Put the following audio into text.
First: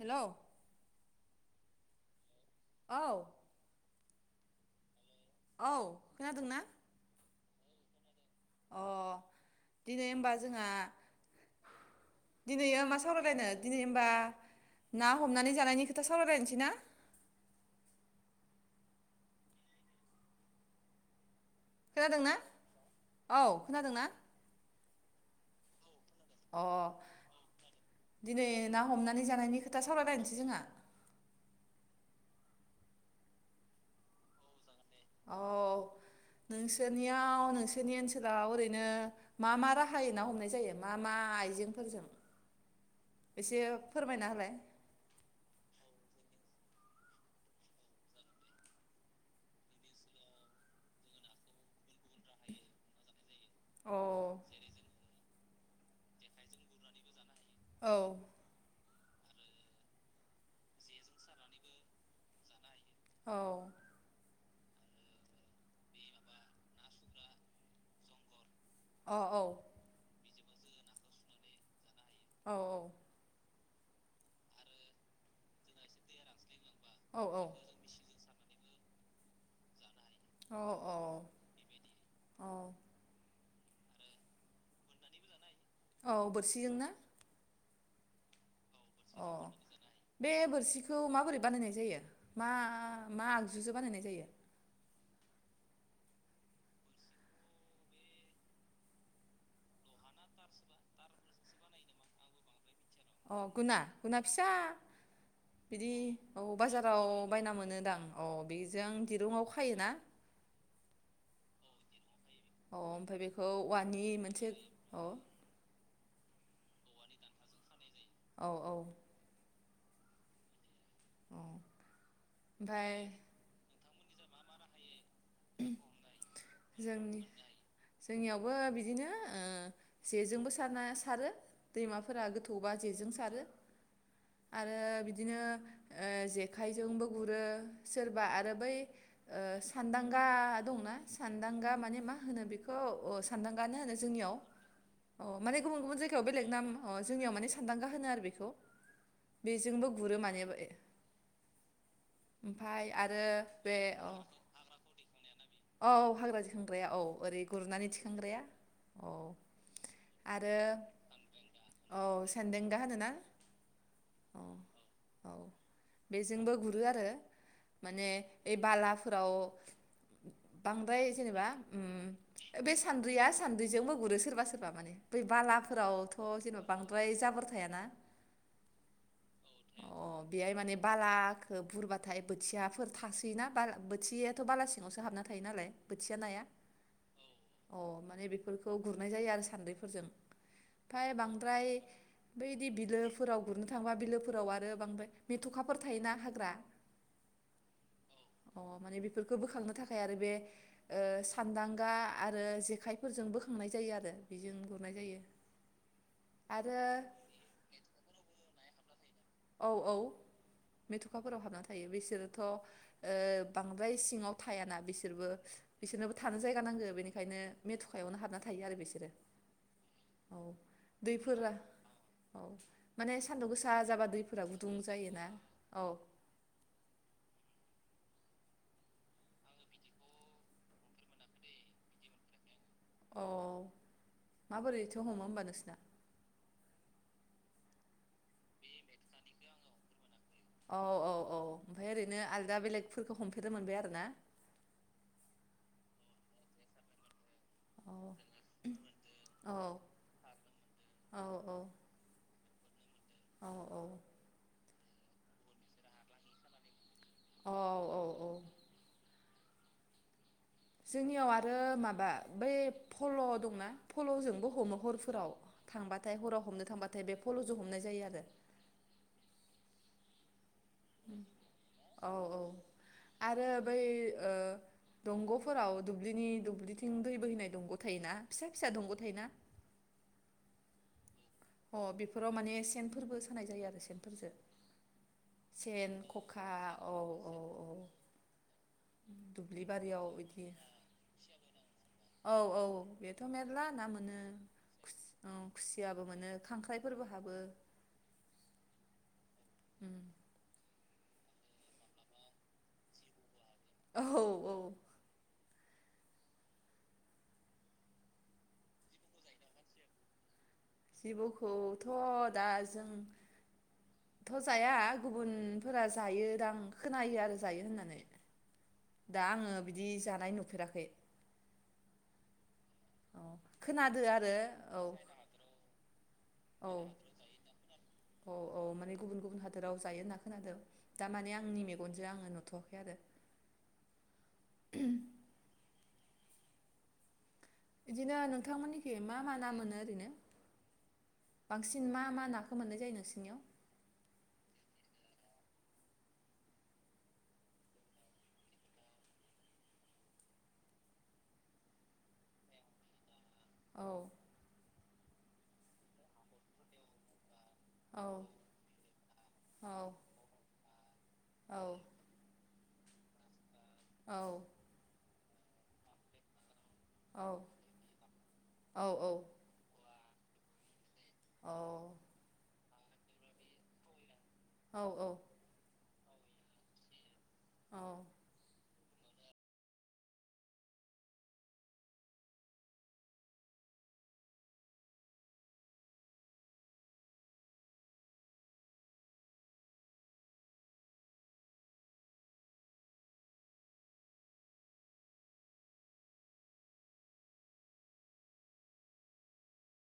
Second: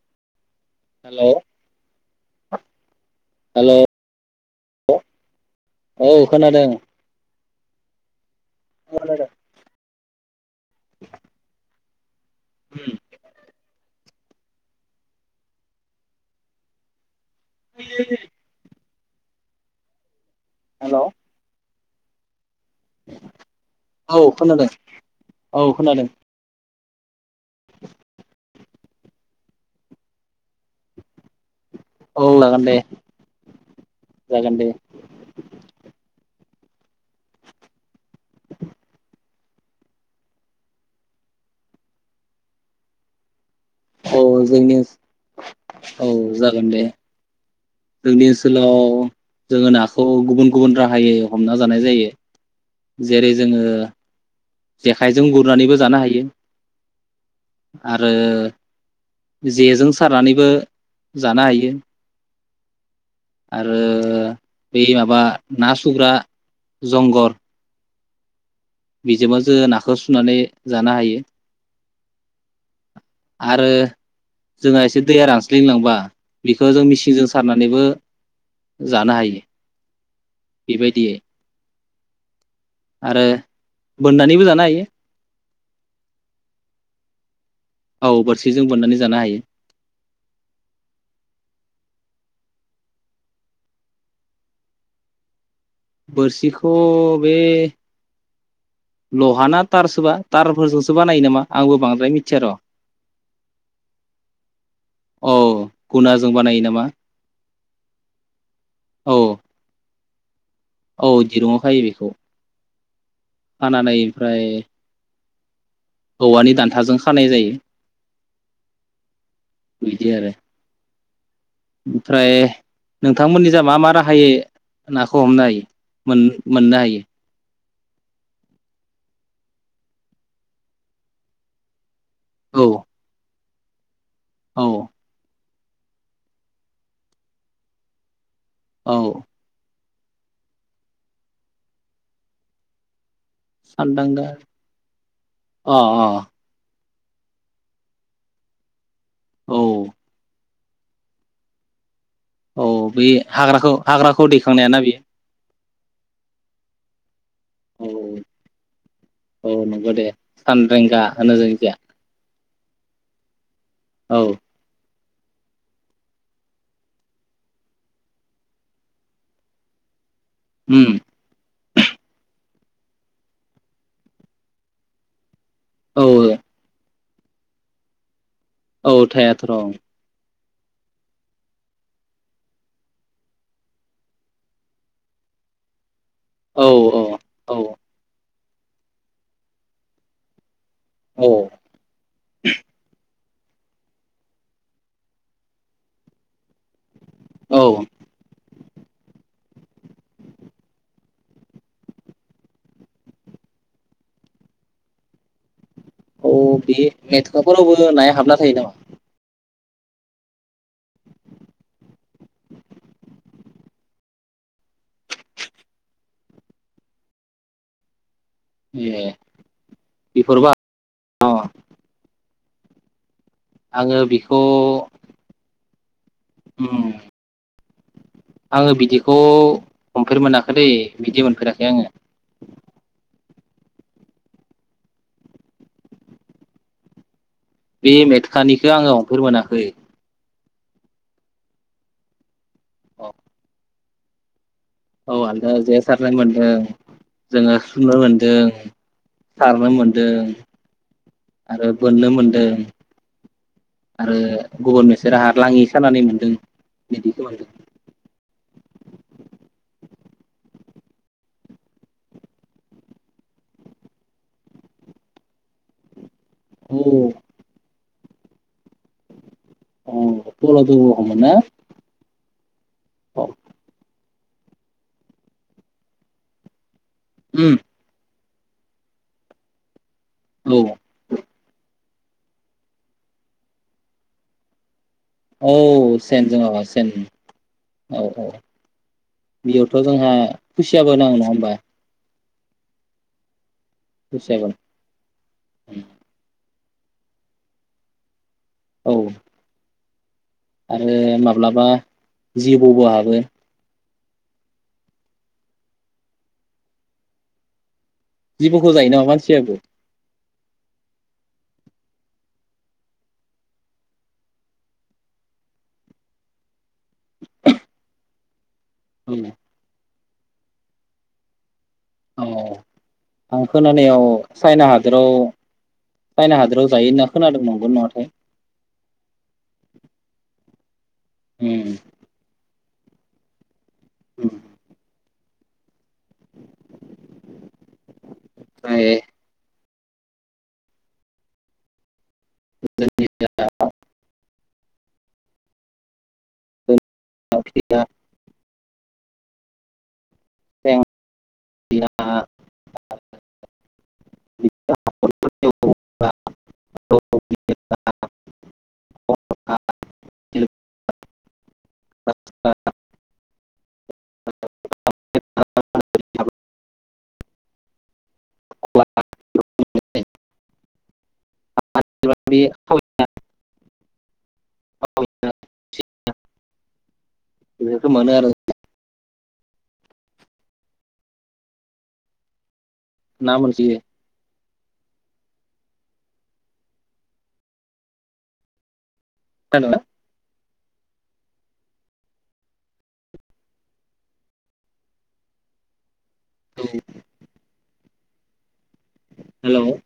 Hello hello औ औ खोनादोंना? अ [unintelligible] दिनै होमबा जोंहा दिनैयो मा हेल' सावरायलायनो दिनै होमबा ना हमनानै जानायनि खोथा सावरायलायनोसै ना? [unintelligible] हेलौ खोनादोंना? औ खोनादोंना? खोनादों औ खोनादों। अ दिनै ना हमनानै जानायनि खोथा सावरायलायनोसै जोंहा। औ जागोन दे जागोन दे। अ नोंसोरनियाव नोंसोरनि ओनसोलाव ओरैनो मा मा राहायै ना हमनाय जायो मा मा आइजेंफोरजों एसे अ फोरमायना होलाय जोंनि ओ औ जागोन दे। जोंनि ओनसोलाव जोङो नाखौ गुबुन गुबुन राहायै हमना जानाय जायो जेरै जोङो औ जेखाइजों गुरनानैबो जानो हायो। औ आरो जेजों सारनानैबो जानो हायो। औ आरो। बै माबा ना सुग्रा जंगद। अ औ बिजोंबो जों नाखौ सुनानै। जानो हायो। औ औ। आरो जोंहा एसे दैया रानस्लिंलांबा। बिखौ जों औ मेचिनजों सारनानैबो जानो हायो। बेबायदियै अ आरो बोननानैबो जानो हायो। औ बोरसिजों ना? औ बोरसि अ बे बोरसिखौ माबोरै बानायनाय जायो? मा मा आगजुजों बानायनाय जायो? बोरसिखौ बे लहा ना थारसोबा थारफोरजोंसो बानायो नामा आंबो बांद्राय मिथिया र। अ गुना गुना फिसा औ बिदि गुनाजों औ बानायो नामा बाजाराव बायना मोनोदां औ बेजों औ दिरुंआव खायोना। औ दिरुंआव खायो बेखौ। अ ओमफ्राय बेखौ खानानै औवानि ओमफ्राय मोनसे औ। औवानि दान्थाजों खानाय जायो। औ औ। बिदि आरो। ओमफ्राय ओमफ्राय नोंथांमोननि जा मा मा राहा बाहायो नाखौ हमनो हायो मोन-मोननो हायो? जोंनि जोंनियावबो बिदिनो ओ जेजोंबो सारना सारो दैमा फोरफोरा औ गोथौबा जेजों सारो। औ आरो बिदिनो ओ जेखायजोंबो गुरो सोरबा आरो बै औ ओ [unintelligible] गा दं ना सान्दांगा माने मा होनो बेखौ अ सानदांगानो होनो सानदांगा जोंनियाव अ माने गुबुन-गुबुन जायगायाव बेलेग नाम अ जोंनियाव माने सानदांगा होनो आरो बेखौ औ बेजोंबो गुरो माने औ ओमफाय बै आरो हाग्राखौ बे अ हाग्राखौ दैखांनायाना बेयो औ हाग्रा जखांग्राया औ ओरै गुरनानै औ थिखांग्राया औ नंगौ दे आरो सानरेंगा होनो जोंनिखिया औ सेेनदांगा होनोना औ औ औ बेजोंबो गुरो आरो माने ओइ बालाफोराव उम बांद्राय जेनेबा उम बे सान्द्रिया सान्द्रिजों बो गुरो सोरबा सोरबा माने बै बाला फोरावथ औ जेनबा ओमफ्राय जाबोर थायाना औ थायाथ' र' औ अ बेहाय माने बालाखौ बुरबाथाय बोथियाफोर थासोयोना बोथियाथ बालासि सिङावसो हाबना थायो नालाय बोथिया नाया औ औ अ माने बे फोरखौ गुरनाय जायो आरो सान्द्रिफोरजों ओमफाय औ बांद्राय बैदि बिलो फोराव गुरनो थांबा बिलोफोराव आरो बांद्राय मेथखाफोर थायोना हाग्रा औ अ माने बेफोरखौ बोखांनो बेनि थाखाय आरो बे सानदांगा आरो जेखाइफोरजों बोखांनाय जायो आरो बेजों गुरनाय जायो औ आरो बे मेथखाफोरावबो नाया हाबना थायो नामा औ औ मेथुखाफोराव हाबना थायो बिसोरोथ बांद्राय सिङाव थायाना बिसोरबो बिसोरनोबो थानो जायगा नांगो बेनिखायनो मेथुकायावनो हाबना थायो आरो ए बिसोरो औ बेफोरबा अ दैफोरा औ माने सान्दुं गोसा आङो जाबा दै बेखौ फोर गुदुं जायोना औ उम आङो बिदिखौ हमफेर मोनाखै दैै बिदि मोनफेराखै आङो अ माबोरैथो हमो होमबा नोंसिना बे मेथखानिखौ आङो हमफेर मोनाखै औ औ औ ओमफ्राय ओरैनो आल दा बेलेगफोरखौ हमफेरनो मोनबाय आरो ना औ आलदा जेसारनाय मोन्दों जोंङो सुनो अ मोनदों औ सारनो मोनदों औ आरो बोननो मोनदों औ आरो गुबुन मोन जेराहा लाङि सानानै मोनदों। बिदिखौ आरो औ औ औ जोंनियाव आरो माबा बै फल दंना फलजोंबो हमो हरफोराव थांबा थाय हराव हमनो औ थांबाथाय बे फल जों हमनाय जायो आरो [unintelligible] बलदर रखममोन ना औ औ औ आरो बै ओ दंगफोराव दुब्लिनि दुब्लि थिं दै बोहैनाय दंग थायोना फिसा फिसा दंगथायो ना औ [unintelligible] अ बेफोराव माने सेनफोरबो सानाय जायो आरो सेनफोरजो औ सेनजों औ सेन औ औ दुब्लि बेयावथ बारियाव जोंहा बिदि खुसियाबो नांङो नङा होमबा औ औ बेथ मेर ला ना मोनो खुसियाबो खुसि-खुसियाबो मोनो खांख्राइ फोरबो हाबो। औ उम आरो माब्लाबा जिबौबो हाबो औ औ जिबौखो जायो नामा मानसियाबो जिबौखौथ दा जों थ जाया गुबुनफोरा जायो दां खोनायो आरो जायो होननानै। दा आङो बिदि जा नाय नुफेराखै औ औ अ खोनादो खोनानायाव आरो चाइना औ हादोराव चाइना हादोराव औ जायो होनना खोनादों नंगौना नङाथाय [inaudible] औ औ माने गुबुन गुबुन हादोराव जायो होनना खोनादों दा माने ओम आंनि मेगनजो आङो नुथ आरो [unintelligible] इदिनो नोंथांमोनिखि ओमफ्राय मा मा ना मोनो रैनो बांसिन मा मा‌ नाखौ मोननाय जायो नोंसिनियाव [unintelligible] [unintelligible] औ [unintelligible] औ औ औ औ बेफोरखौ औ औ औ औ [unintelligible] [inaudible] औ औ बेफोरखो औ मोनो आरो जों ना मोनसोयो हेलौ औ हेलौ